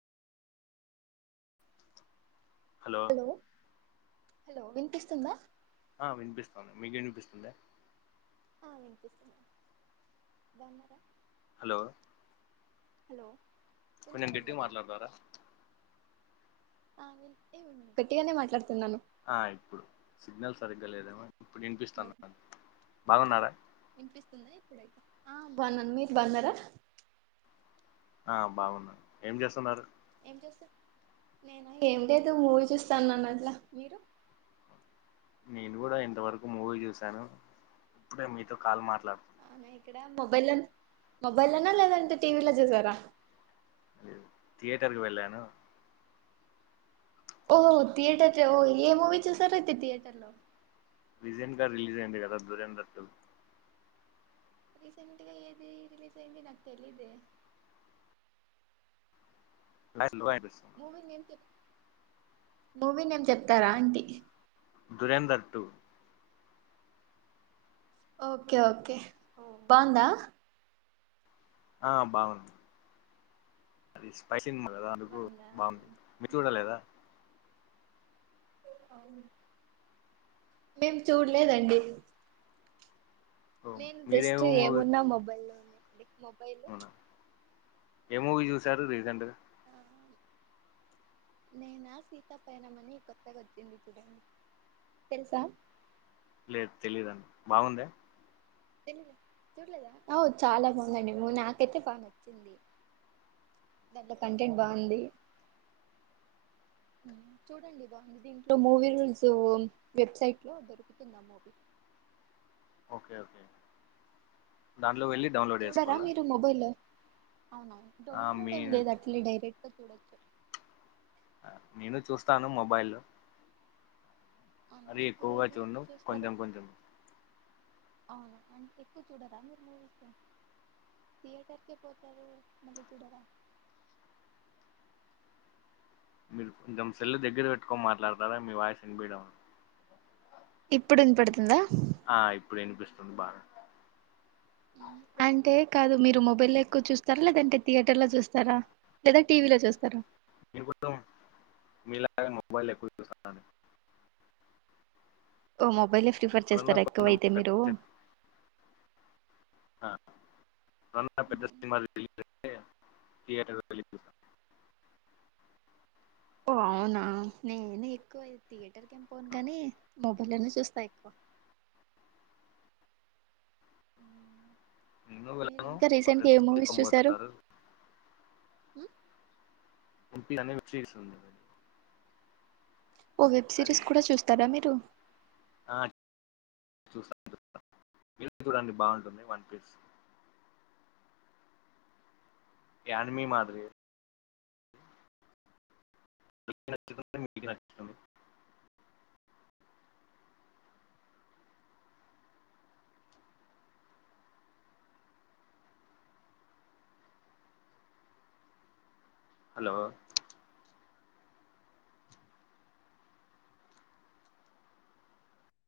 hello hello వినిపిస్తుందా ఆ వినిపిస్తాంది మీకి వినిపిస్తుందా ఆ వినిపిస్తు బాన్నార హలో హలో కొంచెం గట్టిగా వినపడట్లేదా మాట్లాడతారా ఆ గట్టిగానే మాట్లాడుతున్నాను ఆ ఇప్పుడు సిగ్నల్ సరిగ్గా లేదేమో ఇప్పుడు వినిపిస్తాను బాగున్నారా వినిపిస్తుందా ఇప్పుడైతే ఆ బాన్నా మీరు బాన్నారా ఆ బాగున్న ఏం చేస్తున్నారు నేను ఏం లేదు మూవీ చూస్తాన్నాను అట్లా మీరు నేను కూడా ఇంతవరకు మూవీ చూసాను ఇప్పుడే మీతో కాల్ మాట్ అవునా ఇక్కడ మొబైల్ మొబైల్నా లేదంటే టీవీలో చూసారా థియేటర్కి వెళ్ళాను ఓ థియేటర్ ఓ ఏ మూవీ చూశారయితే థియేటర్ లో విజన్ క రిలీజ్ అయింది కదా దురంధర్ టు రీసెంట్గా ఏది రిలీజ్ అయింది నాకి తెలీదే మూవీ ఏ మూవీ నేమ్ చెప్తారా అంటి దురంధర్ టు ఓకే ఓకే బాగుందా ఆ బాగుంది అది స్పై సినిమా కదా అందుకు బాగుందా బాగుంది మీరు చూడలేదా మేం చూడలేదండి ఓ నేను జస్ట్ మీరేమో మూవీ ఏమున్నా మొబై లోనే మొబైల్ అవునా ఏ మూవీ చూసారు రీసెంట్ నేనా సీతా పైనమని కొత్తగా వచ్చింది ఇప్పుడు తెలుసా లేదు తెలీదండి బాగుంద తెలిదు చూడలేదా ఔ చాలా బాగుందండి నాకైతే బాగా నచ్చింది దాంట్లో కంటెంట్ బాగుంది చూడండి బాగుంది దీంట్లో మూవీ రూల్స్ వెబ్సైట్ లో దొరుకుతుందా మూవీ కే ఓకే దాంట్లో వెళ్ళి డౌన్లోడ్ చూడరా చేసుకోవాలా మీరు మొబైల్ అవునా ఆ మీ డౌన్లోడ్ ఏం లేదు అట్లే డైరెక్ట్గా చూడచ్చు నేను చూస్తాను మొబైల్ అవునా అది ఎక్కువ ఎక్కువగా ఏది యూస్ చూడ్ను చేస్తారు కొంచెం కొంచెం అవునా అం ఎక్కువ చూడరా మీరు మూవీస్ థియేటర్కే పోతారు మళ్ళి చూడరా మీరు కొంచెం సెల్లు దెగ్గిర పెట్టుకోని మాట్లాడతారా మీ వాయిస్ ఇన్బీడం ఇప్పుడిన్పడుతుందా ఆ ఇప్పుడు ఇనిపిస్తుంది బాగా అంటే కాదు మీరు మొబైల్లో ఎక్కువ చూస్తారా లేదంటే థియేటర్ లో చూస్తారా లేదా టీ వీ లో చూస్తారా మీలాగ మొబైల్ ఎక్కువ చూసాను ఓ మొబైలే ఫ్రిఫర్ చేస్తారా కొంచెం ఎక్కువయితే పెద్ద మీరు సి- ఆ మొన్న ఆ పెద్ద సినిమా రిలీ థియేటర్ వెళ్లి చూసా ఓ అవునా నేను ఎక్కువ థియేటర్కి ఏం పోను ఆ, గాని మొబైలోనే చూస్తా క్ నేను మీరు వెళ్ళను ఇంక మా రీసెంట్గా ఏ ఫ్రెండ్స్ మూవీస్ తీసుకొని చూశారు పోతారు ఉ ఉంటుందనే చీసున్నదే ఓ వెబ్ సిరీస్ కూడా చూస్తారా మీరు ఆ చూశాం జూడండి బాగుంటుంది వన్ పీస్ యానిమి మాదిరి [inaudible] హలో